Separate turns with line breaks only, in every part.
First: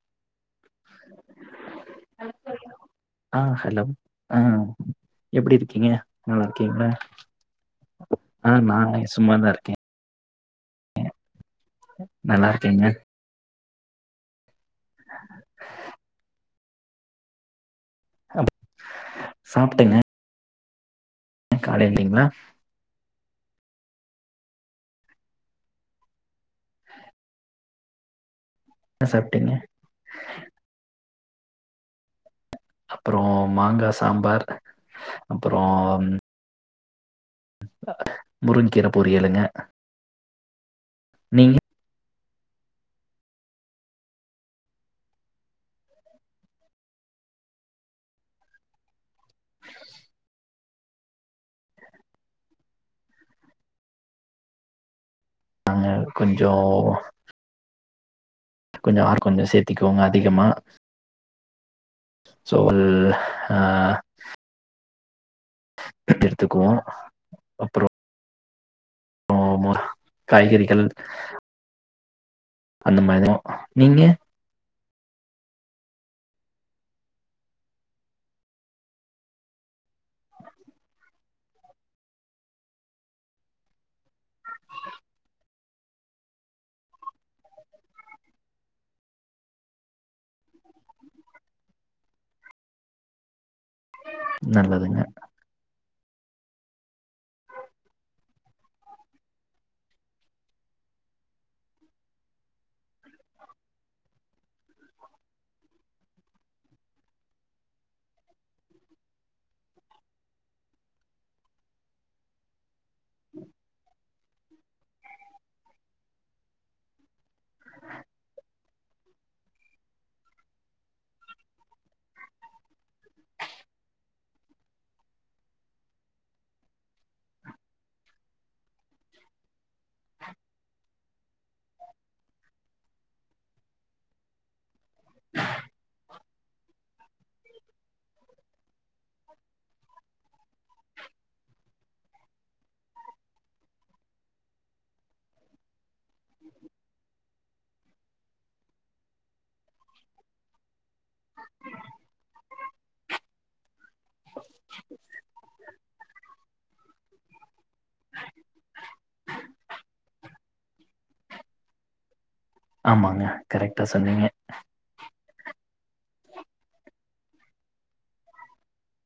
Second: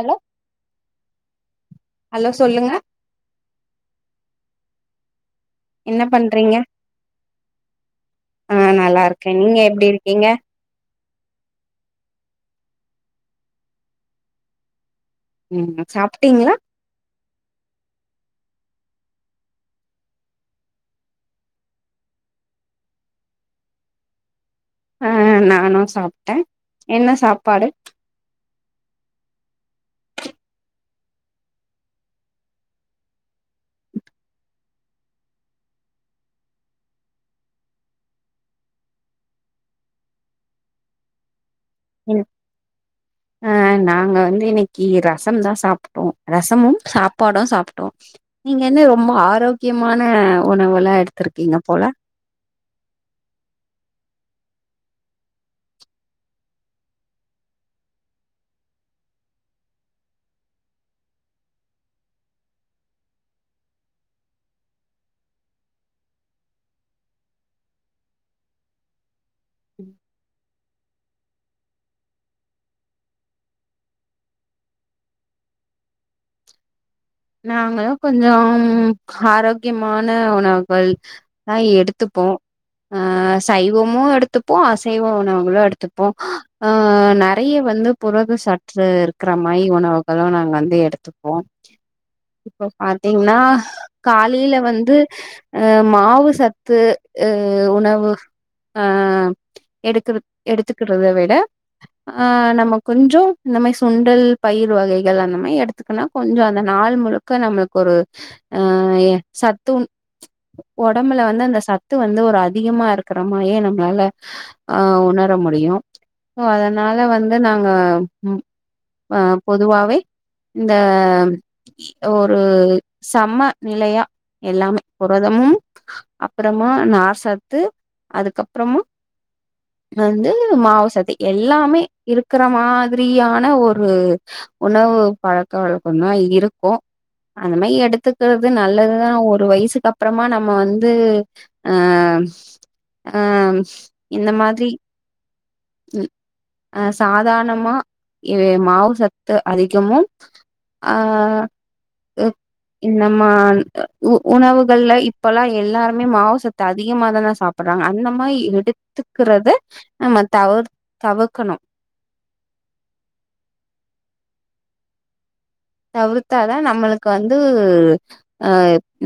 Allow hello
வணக்கம்.
சொல்லுங்க
ஆ ஹலோ ஆ எப்டிர்
என்ன பண்றீங்க ஆ
நா
நல்லார்க்கே
சும்மாதா
நீங்க
இருக்கே
எப்டி இருக்கீங்க
நல்லார்க்கேங்க ஆ
ம் சாப்ட்டீங்ளா
அப் சாப்ட்டேங்க கால எந்தீங்ளா
ஆ நானு சாப்ட்டே என்ன சாப்பாடு
ந சாப்ட்டீங்க அப்றோ மாங்கா சாம்பார் அப்பறோம் முருங்கீர பொரியளுங்க நீங்க
எல் அ நாங்க வந்து இன்னிக்கி ரசம் தா சாப்ட்டோ ரசமும் சாப்பாடு சாப்ட்டோ நீங் என்னெ ரொம் ஆரோக்கியமான உணவுல்லா எத்துர்க்கீங்க போல
நாங்க கொஞ்சோவ் கொஞ்ச ஆர் கொஞ்சு சேத்திக்கோங்க அதிகமா சோவல்ல ஹா எடுத்துக்குவோ அப்பறோ மோ காய்கறிகள் அந்த மாத்யோ நீங்க
நாங்களு கொஞ்சம் ஹாரோக்கியமான உணவுகள் அ எடுத்துப்போ ஆ சைவமு எடுத்துப்போ அசைவ உணவுகளு எடுத்துப்போ ஆ நெறைய வந்து புரது சற்று இருக்ற மாயி உணவுக்களு நாங் வந்து எடுத்துப்போ இப்போ பாத்தீங்னா காலில வந்து
நல்லதுங்க
அ மாவு சத்து எ உணவு ஆ எடுக்கறது எடுத்துக்கறத விட ஆ நம்ம கொஞ்சோ இந்த மாதிரி சுண்டல் பயிர் வகைகள் அந்த மாதிரி எடுத்துக்கன்னா கொஞ்சோ அந்த நாள் முழுக்க நம்மளுக்கு ஒரு அ சத்துன் உடம்புல வந்து அந்த சத்து வந்து ஒரு அதிகமா இருக்கிற மா ஏ நம்மளால அ உணர முடியு சோ அதனால வந்து நாங்க ம் ஆ பொதுவாவே இந்த ஒரு சம நிலையா எல்லாமே புரதமும் அப்புறமா நார் சத்து அதுக்கப்புறமா வந்து மாவுசத்து எல்லாமே இருக்கிற மாதிரியான ஒரு உணவு பழக்க வழக்கதா இருக் அந்த மாதிரி எடுத்துக்கிறது நல்லதுதா ஒரு வயசுக்கு அப்புறமா நம்ம வந்து ஆம்ஸ் ஆம்ஸ் இந்த மாதிரி அ சாதாணமா இது மாவு சத்து அதிகமும் அ வு இந்த மா உணவுகள்ல இப்பெல்லா எல்லாருமே மாவுசத்த அதிகமா தான சாப் அப்ரோ அந்த மாதி எடுத்துக்குறத நம்ம தவக்கணு
ஆமாங்க கரெக்ட்டா சொன்னீங்க
தவுத்தா தா நம்மளுக்கு வந்து அ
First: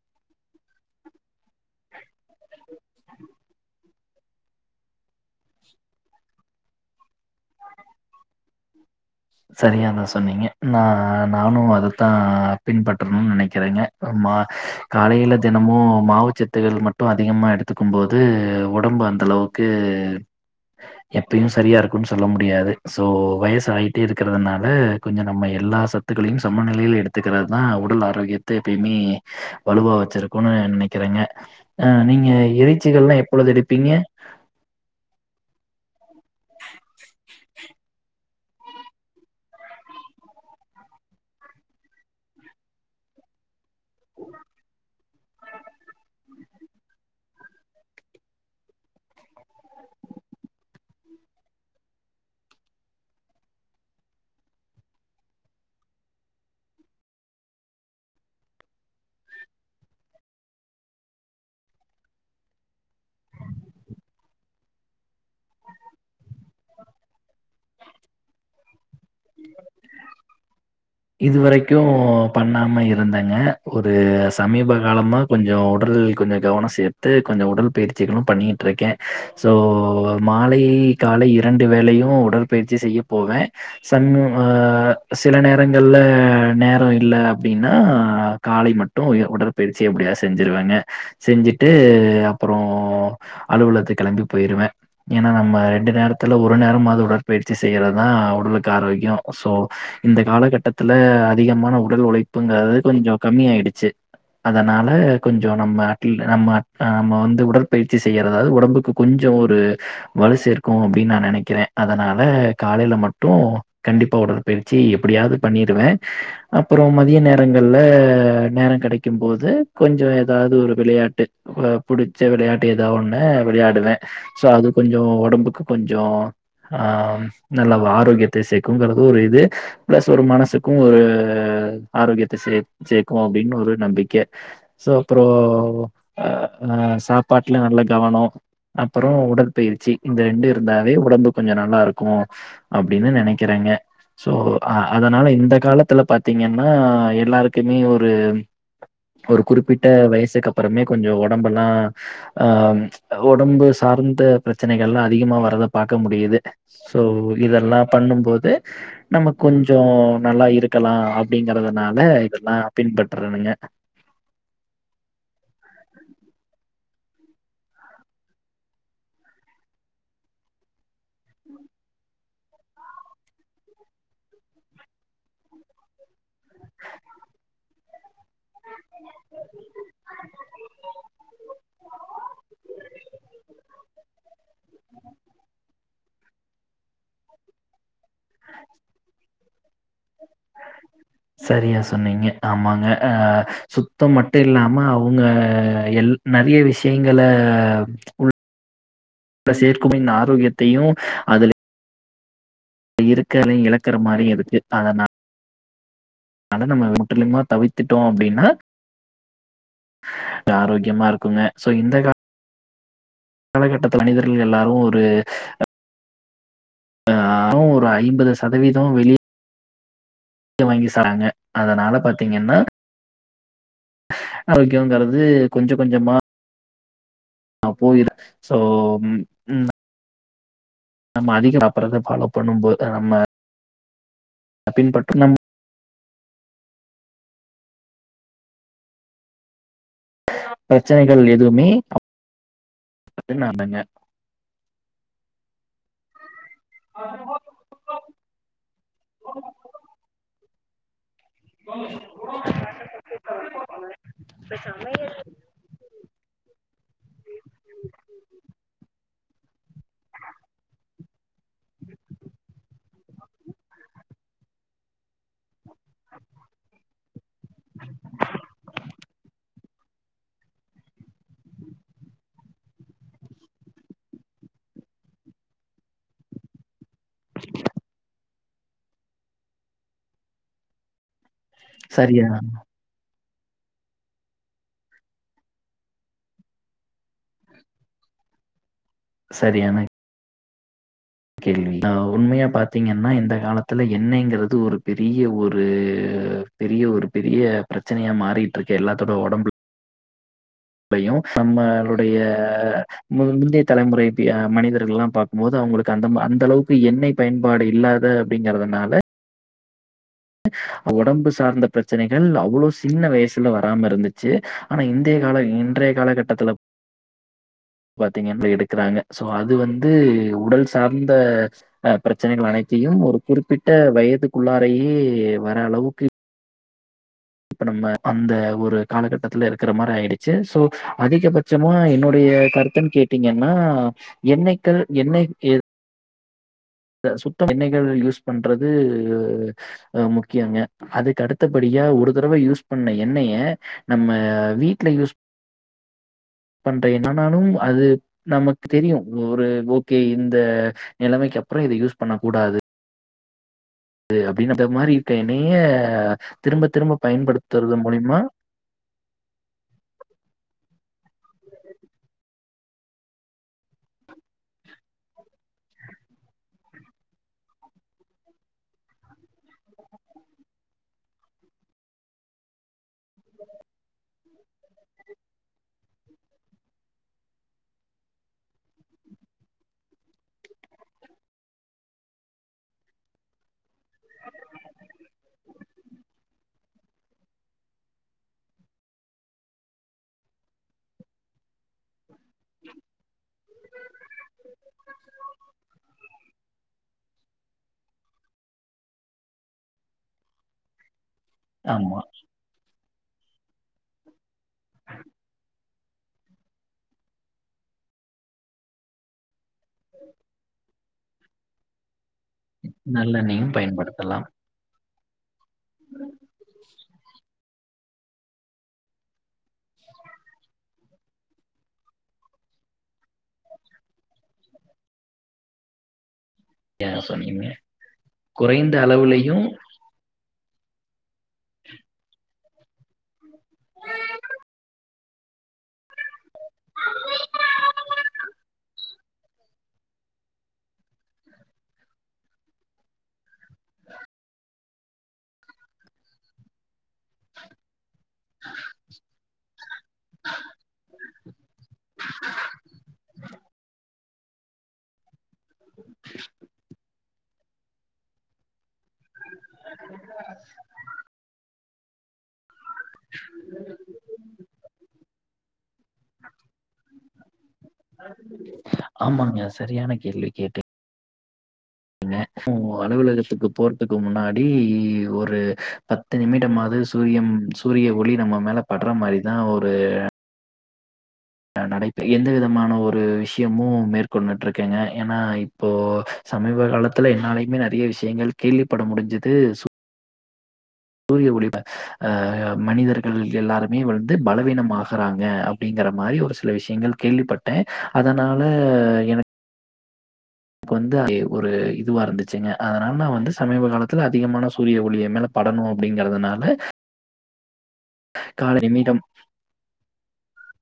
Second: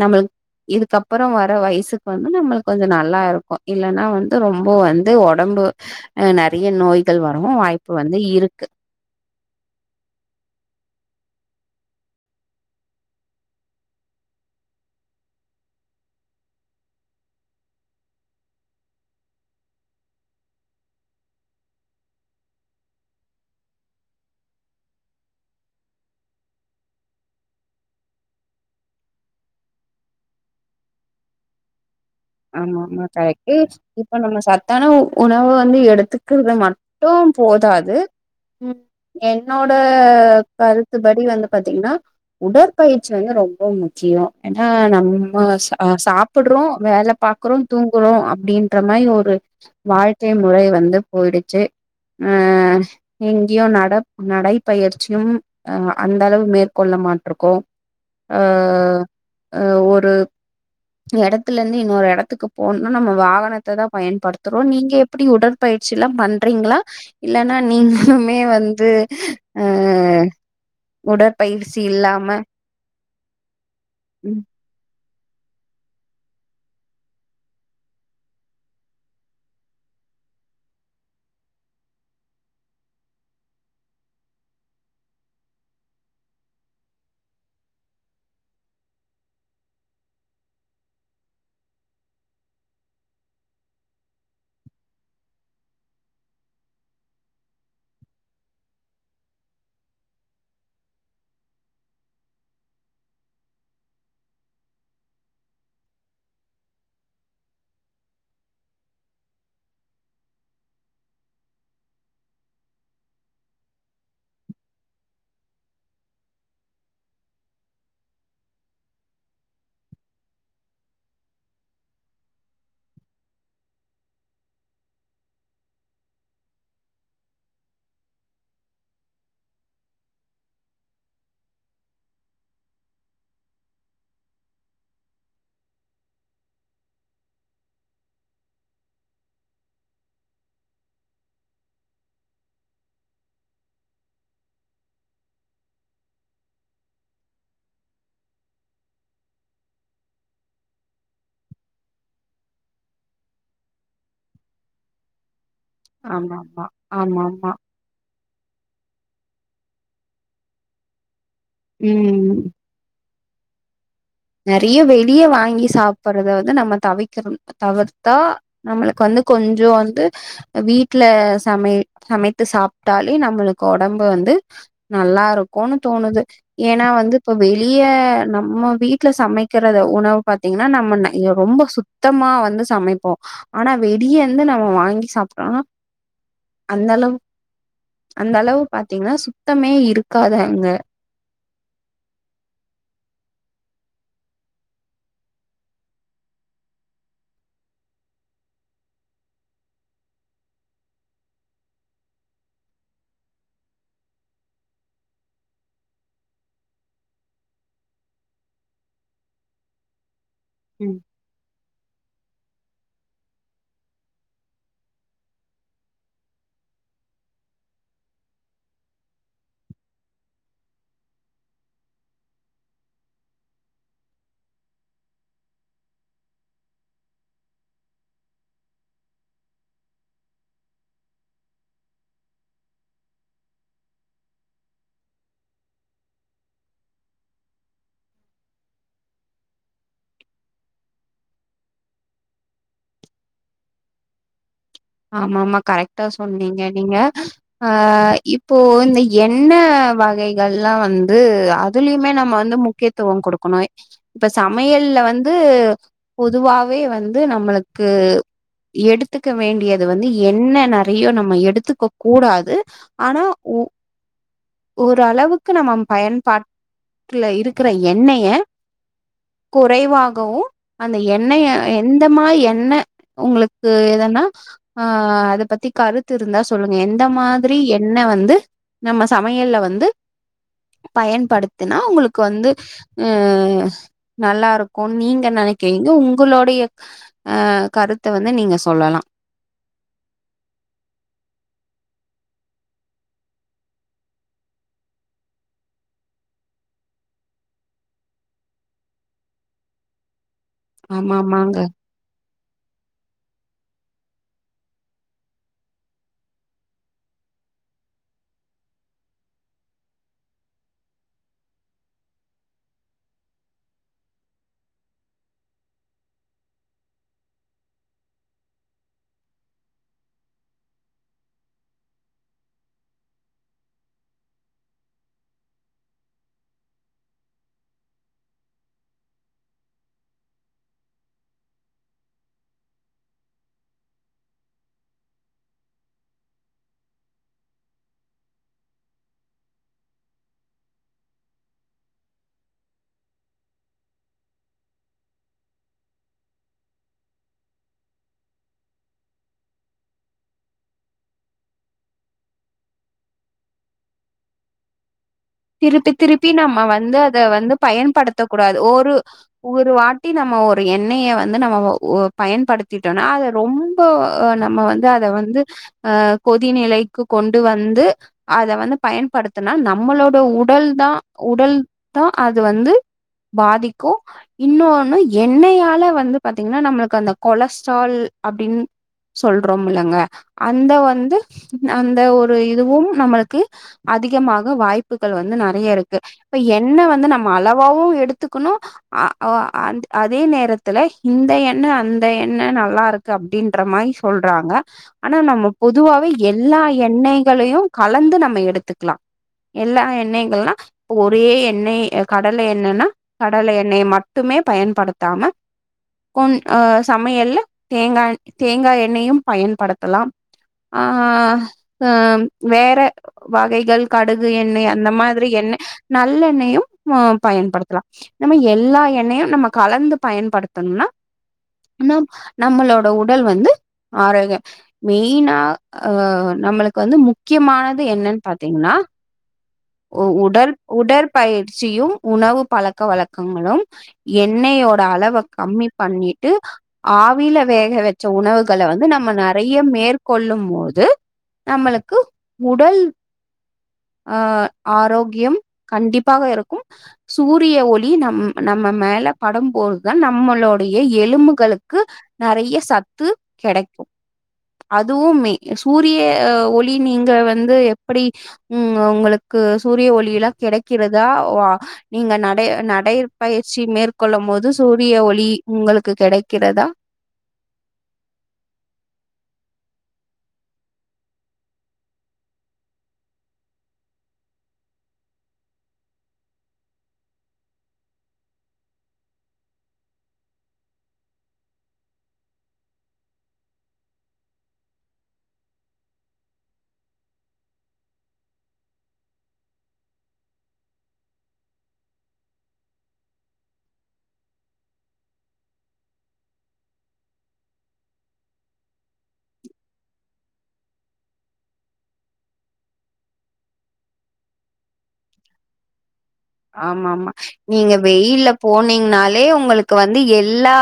நம்மள் இதுக்கப்பற வர வயசுக்கு வந்து நம்மளுக்கு கொஞ்ச நல்லா இருக்கு இல்லன்னா வந்து ரொம்ப வந்து வொடம்பு அ நெறைய நோய்கள் வரவு வாய்ப்பு வந்து இருக்கு
செரியா தா சொன்னீங்க நா நானு அதத்தா பின்பற்றணு நெனைக்கிறேங்க அம்மா காலைல தினமு மாவு சத்துகள் மட்டு அதிகமா எடுத்துக்கு போ வந்து வொடம்பு அந்த அளவுக்கு எப்பயு செரியா இருக்குன்னு சொல்ல முடியாது ஸோ வயசாயி ட்டி இருக்குறதுனால கொஞ்ச நம்ம எல்லா சத்துக்களையும் சமநிலையில் எடுத்துக்குறது தா உடல் ஆரோக்கியத் தே எப்பயுமே வலுவா வச்சுருக்குனு நெனைக்கிறேங்க அ நீங்க
ஆமா
இறைச்சிகள்
ஆமா
எல்லா எப்பொழுது
கரெக்ட்டு
எடுப்பீங்க
இப்ப நம்ம சார் தனவ் உணவு வந்து எடுத்துக்குறது மட்டும் போதாது ம் என்னோட கருத்துபடி வந்து பாத்தீங்கன்னா உடற்பயிற்சி வந்து ரொம்ப முக்கியோ ஏனா நம்ம சாப் சாப்படுறோ வேல பாக்குறோ தூங்குறோ அப்டின்ற மாதி ஒரு வாழ்க்கை முறை வந்து போயிடுச்சு ஆ எங்கயு நட நடைப்பயிற்சியும் அ அந்த அளவு மேற்கொள்ள மாட்டுருக்கோ அ அ ஒரு எடத்துல இருந்து இன்னொரு எட த்துக்கு போணுனா நம்ம வாகனத்த தா பயன்படுத்துறோ நீங்க எப்டி உடற்பயிற்சி எல்லா பண்றீங்களா இல்லன்னா நீங்கலுமே வந்து அ
இது வரைக்கு
உடற்பயிற்சி இல்லாம
பண்ணாம இருந்தங்க ஒரு
ம்
சமீப காலமா கொஞ்ச உடல் கொஞ்ச கவன சேர் த்து கொஞ்ச உடல் பயிற்சிகளும் பண்ணிட்டு இருக்கே ஸோ மாலை காலை இரண்டு வேலையும் உடற்பயிற்சி செய்ய போவே சன் அ சில நேர ங்கல்ல நேரம் இல்ல அப்டின்னா காலை மட்டு உடற்பயிற்சி எப்படியாவது செஞ்சிருவேங்க செஞ்சுட்டு அப்பறோ அலுவலத்து கெளம்பி போயிருவே ஏனா நம்ம ரெண்டு நேரத்துல ஒரு நேரமாவது உடற்பயிற்சி செய்யறதா உடலுக்கு ஆரோக்கியம் சோ இந்த காலகட்டத்துல அதிகமான உடல் உழைப்புங்குறது கொஞ்ச கம்மி ஆயிடுச்சு அதனால கொஞ்சோ நம்ம அடில்ட் நம்ம நம்ம வந்து உடற்பயிற்சி செய்யறதாது கட் உடம்புக்கு கொஞ்சோ ஒரு வலு சேர்க்கு அப்டின் நா நெனக்கிற அதனால காலைல மட்டு கண்டிப்பா உடற்பற்பயிற்சி எப்டியாது பண்ணிடுவே அப்றோ மதிய நேரங்கள்ல நேர கடைக்கும் போது கொஞ்ச ஏதாது ஒரு விளையாட்டு ஒ புடிச்ச விளையாட்டு ஏதா ஒன்னு விளையாடுவே சோ அது கொஞ்சோ ஒடம்புக்கு கொஞ்சோ ஆம் நல்லா வாரோக்கியத்த சேக்கங்குறது ஒரு இது பிளஸ் தொரு மனசுக்கு ஒரு ஆரோக்கியத்த சே சேக்கு அப்டின்னு ஒரு நம்பிக்க சோ அப்றோ அ சாப்பாட்ல நல்ல கவனோ அப்பறோ உடற்பயிற்சி இந்த ரெண்டு இருந்தாவே உடம்பு கொஞ்சோ நல்லாருக்கு அப்டின்னு நெனக்கிறேங்க சோ ஆ அதனால இந்த காலத்துல பாத்தீங்கன்னா எல்லாருக்குமே ஒரு ஒரு குறிப்பிட்ட வயசுக்கப்பறமே கொஞ்ச ஒடம்பல்லா அ உடம்பு சார்ந்த பிரச்சனைகள்ளா அதிகமா வர்த பாக்க
ஆமா
முடியிது
ஆமா
சோ
ஆமா ஆமா
இதெல்லா பண்ணும்போது நமக் கொஞ்சோ நல்லா இருக்கலா அப்டிங்கறதுனால
ம்
இதெல்லா பின்பட்றேணுங்க
நறைய வெளிய வாங்கி சாப்பறத வந்து நம்ம தவிக்கிறனு தவிர்த்தா நம்மளுக்கு வந்து கொஞ்சோ வந்து வீட்ல சமை சமைத்து சாப்ட்டாலே நம்மளுக்கு உடம்பு வந்து நல்லா இருக்குன்னு தோணுது ஏனா வந்து இப்ப வெளிய நம்ம வீட் ட்ல சமைக்கிறது உணவு பாத்தீங்கன்னா நம்ம ரொம்ப சுத்தமா வந்து சமைப்போ ஆனா வெளிய வந்து நம்ம வாங்கி சாப்ட்டாலு அந்தளவ் அந்தளவு பாத்தீங்கன்னா சுத்தமே இருக்காது அங்க
உ சரியாக சொன்னிங்க ஆமாங்க அ சுத்தம் மட்டு இல்லாமல் அவுங்க எல் நெறைய விஷியங்கள உள் பிளஸ் ஏர்க்குமே ஆரோக்கியத்தையு அதுல இருக்கலை எழக்கற மாரி எதுக்கு அத நா அத நம்ம விட்டுலியுமா தவித்துட்டோ அப்டின்னா
ம்
ஆரோக்கியமா இருக்குங்க சோ இந்த கா காலகட்டத்துல மனிதர்கள் எல்லாரு ஒரு நானு ஒரு ஐம்பது சதவீதோ வெளிய இங்க வாங்கி சாராங்க அதனால பாத்தீங்கன்னா ஆரோக்கியங்கறது கொஞ்ச கொஞ்சமா நா போயிதா சோ நம்ம அதிக சாப்படறத ஃபாலோ பண்ணும்போது நம்ம பின்பற்றும் நம் பிரெச்சனைகள் எதுமே [unintelligible]
ஆமா ஆமா கரெக்டா சொன்னீங் ங்க நீங்க அ இப்போ இந்த என்ன வகைகள்லா வந்து அதுலியுமே நம்ம வந்து முக்கியத்துவம் கொடுக்கணு இப்ப சமையல்ல வந்து பொதுவாவே வந்து நம்மளுக்கு எடுத்துக்க வேண்டிய வந்து என்ன நெறைய நம்ம எடுத்துக்க கூடாது ஆனா உ ஓரளவுக்கு நம்ம பயன்பாட்டுல இருக்குற எண்ணெய்ய குறைவாகவு அந்த எண்ணெய்ய எந்த மா எண்ண உங்களுக்கு எதன்னா ஆ அத பத்தி கருத்து இருந்தா சொல்லுங்க எந்த மாரி எண்ணெய் வந்து நம்ம சமையல்ல வந்து பயன்படுத்துனா உங்களுக்கு
சரியா
வந்து ஆ நல்லா இருக்கு நீங்க நினைக்கிறீங்க உங்களுடைய ஆ கருத்த வந்து நீங்க சொல்லலா
சரியான ள்வி நாங்க உண்மையா பாத்தீங்கன்னா இந்த காலத்துல எண்ணெய்ங்கிறது ஒரு பெரிய ஒரு பெரிய ஒரு பெரிய பிரச்சனையா மாறிட்டு இருக்கு எல்லாத்தோட உடம்புல லையு
ஆமா ஆமாங்க
நம்மளுடைய முந்தைய தலைமுறைவுடைய மனிதர்கள்லா பாக்கும்போது அவங்களுக்கு அந்த அந்த அளவுக்கு எண்ணெய் பயன்பாடு இல்லாத அப்டிங்குறதுனால உடம்பு சார்ந்த பிரச்சனைகள் அவ்வளவு சின்ன வயசுல வராம இருந்துச்சு ஆனா இந்தைய கால இன்றைய காலகட்டத்திலே பாத்தீங்கன்ன துல எடுக்கறாங்க சோ அது வந்து உடல் சார்ந்த ஆ பிரச்சனைகள் அனைத்தையும் ஒரு குறிப்பிட்ட வயதுக்குள்ளரேயே வர அளவுக்கு இப்ப நம்ம அந்த ஒரு காலகட்டத்துல இருக்கிற மாரி ஆயிடுச்சு சோ அதிகபட்சமா என்னுடைய கருத் கேட்டீங்கன்னா எண்ணெய்க்கள் எண்ணெய் சுத்தம் எண்ணெய்கள் யூஸ் பண்றது அ முக்கியங்க அதுக்கு அடுத்தபடியா ஒரு தடவ யூஸ் பண்ண எண்ணெயே நம்ம வீட்ல யூஸ் பண்ற எண்ணெ ஆனாலு அது நமக்கு தெரியு ஒரு ஓகே இந்த நிலமைக்கு அப்பறோ இத யூஸ் பண்ண கூடாது து அப்டின்னு அந்த மாரி என்னைய
திருப்பி திருப்பி நம்ம
திரும்ப
வந்து
திரும்ப
அத வந்து
பயன்படுத்துறது மூலியமா
பயன்படுத்த கூடாது ஒரு ஒரு வாட்டி நம்ம ஒரு எண்ணெய வந்து நம்ம ஓ பயன்படுத்திட்டோனா அத ரொம் போ நம்ம வந்து அத வந்து அ கொதிநிலைக்கு கொண்டு வந்து அத வந்து பயன்படுத்துனா நம்மளோட உடல் தா உடல் தா அது வந்து பாதிக்கு இன்னொன்னு எண்ணெயால வந்து பாத்தீங்கன்னா நம்மளுக்கு அந்த கொலஸ்ட்ரால் அப்டின்னு சொல்றோம்ல்லங்க அந்த வந்து அந்த ஒரு இதுவும் நம்மளுக்கு அதிகமாக வாய்ப் புக்கள் வந்து நெறய இருக்கு இப்ப எண்ணெய் வந்து நம்ம அளவாவு எடுத்துக்கணு ஆ ஆ அதே நேரத்துல இந்த எண்ணெய் அந்த இந்த எண்ணெய் நல்லா இருக்கு அப்டின்ற மாரி சொல்றாங்க ஆனா நம்ம பொதுவாவே எல்லா எண்ணெய்கலயு கலந்து நம்ம எடுத்துக்கலா எல்லா எண்ணெய்கள்ல்லா இப்ப ஒரே எண்ணெய்
ஆமா
கட கடலை எண்ணெய்னனா கடல எண்ணெயை மட்டுமே பயன்படுத்தாம கோன் ஆ சமையல்ல தேங்கா தேங்காய் எண்ணெயும் பயன்படுத்தலா ஆ வேற
நல்லெண்ணெயும்
வகைகள் கடு
பயன்படுத்தலாம்
எண்ணெய் அந்த மாதிரி எண்ணெய் நல்லெண்ணெயையும் பயன்படுத்தலா நம்ம எல்லா எண்ணெயு நம்ம கலந்து பயன்படுத்தணும்னா ஆ நம்மளோட உடல் வந்து ஆரோக்கியம மெயினா அ நம்மளுக்கு வந்து
சரியா
முக்கியமானது என்னன்னு பாத்தீங்கன்னா
அளவுலயு
உடல் உடற்பயிற்சியு உணவு பழக்க வழக்கங்களும் எண்ணையோட அளவ கம்மி பண்ணிட்டு ஆவில வேக வச்ச உணவுகள வந்து நம்ம நிறய மேற்கொள்ளும் மோது நம்மளுக்கு உடல் ஆ ஆரோக்கியம் கண்டிப்பாக இருக்கும் சூரிய ஒளி நம் நம்ம மேல படும்போதுதா நம்மளோடய எலும்புகளுக்கு நெறய சத்து கெடைக்கு அதுவுமே சூரிய ஒளி நீங்க வந்து எப்டி உங்க க்கு சூரிய ஒளியல்லா கெடைக்கிறதா வா நீங்க நடய நட நடைபயிற்சி மேற்கொள்ளும் போது சூரிய ஒளி உங்களுக்கு கெடைக்கிறதா
ஆமாங்க சரியான கேள்வி கேட்டி டிங்க அலுவலகத்துக்கு போறதுக்கு முன்னாடி ஒரு பத் த்து நிமிடம்மாது சூரியம் சூரிய ஒளி நம்ம மேல படுற மாரி தா ஒரு நா நடைப்பய் எந்த விதமான ஒரு விஷயமு மேற்கொண்டுட்டு இருக்கேங்க ஏனா இப்போ சமீப காலத்துல என்னாலயுமே நறைய விஷயங்கள் கேள்விப்பட முடிஞ்சது சூரிய ஒளி அ மனிதர்கள் எல்லாருமே வந்து பலவீனமாகறாங்க அப்டிங்கிற மாரி ஒரு சில விஷயங்கள் கேள்விப்பட்டே அதனால எனக்கு க்கு வந்து ஒரு இதுவா இருந்துச்சுங்க அதனால நா வந்து சமீப காலத்துல அதிகமான சூரிய ஒளிய எம் மேல படணு அப்டிங்கறதுனால
ஆமா ஆமா நீங்க வெயில்ல
காலை நிமிடம்
போனீங்கனால் லே உங்களுக்கு வந்து எல்லா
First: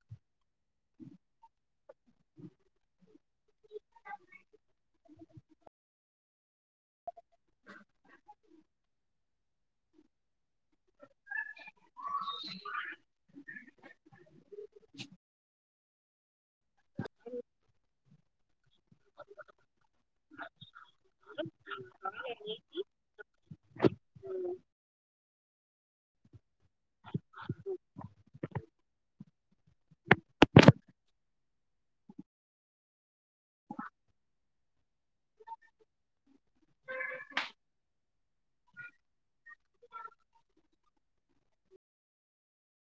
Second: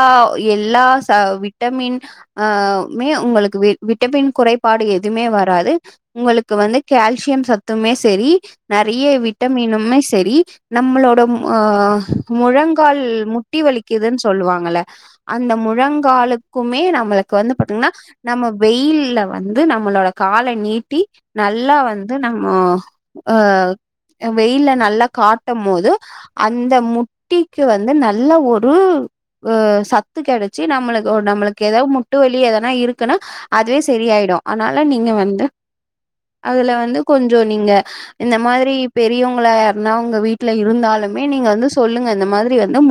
எல்லா சா விட்டமின் ஆமே உங்களுக்கு வி விட்டமின் குறைபாடு எதுமே வராது உங்களுக்கு வந்து கால்சியம் சத்துமே சரி நறைய விட்டமினுமே சரி நம்மளோட ஆ முழங்கால் முட்டி வலிக்குதுன்னு சொல்லுவாங்கல அந்த முழங்காலுக்குமே நம்மளுக்கு வந்து பாத்தீங்கன்னா நம்ம வெயில்ல வந்து நம்மளோட கால நீ ட்டி நல்லா வந்து நம்ம வெயில் அ நல்லா கால் நீட்டம் போது அந்த முட்டிக்கு வந்து நல்ல ஒரு ஆ சத்து கிடைச்சி நம்மளுக்கு நம்மளுக்கு ஏதாவது முட்டு வலி எதனா இருக்குன்னா அதுவே சரியாயிடு அதனால நீங்க வந்து அதுல வந்து கொஞ்சோ நீங்க இந்த மாதிரி பெரியவங்கள யாருன்னா உங்க வீட்டு ல இருந்தாலுமே நீங்க வந்து சொல்லுங்க இந்த மாதிரி வந்து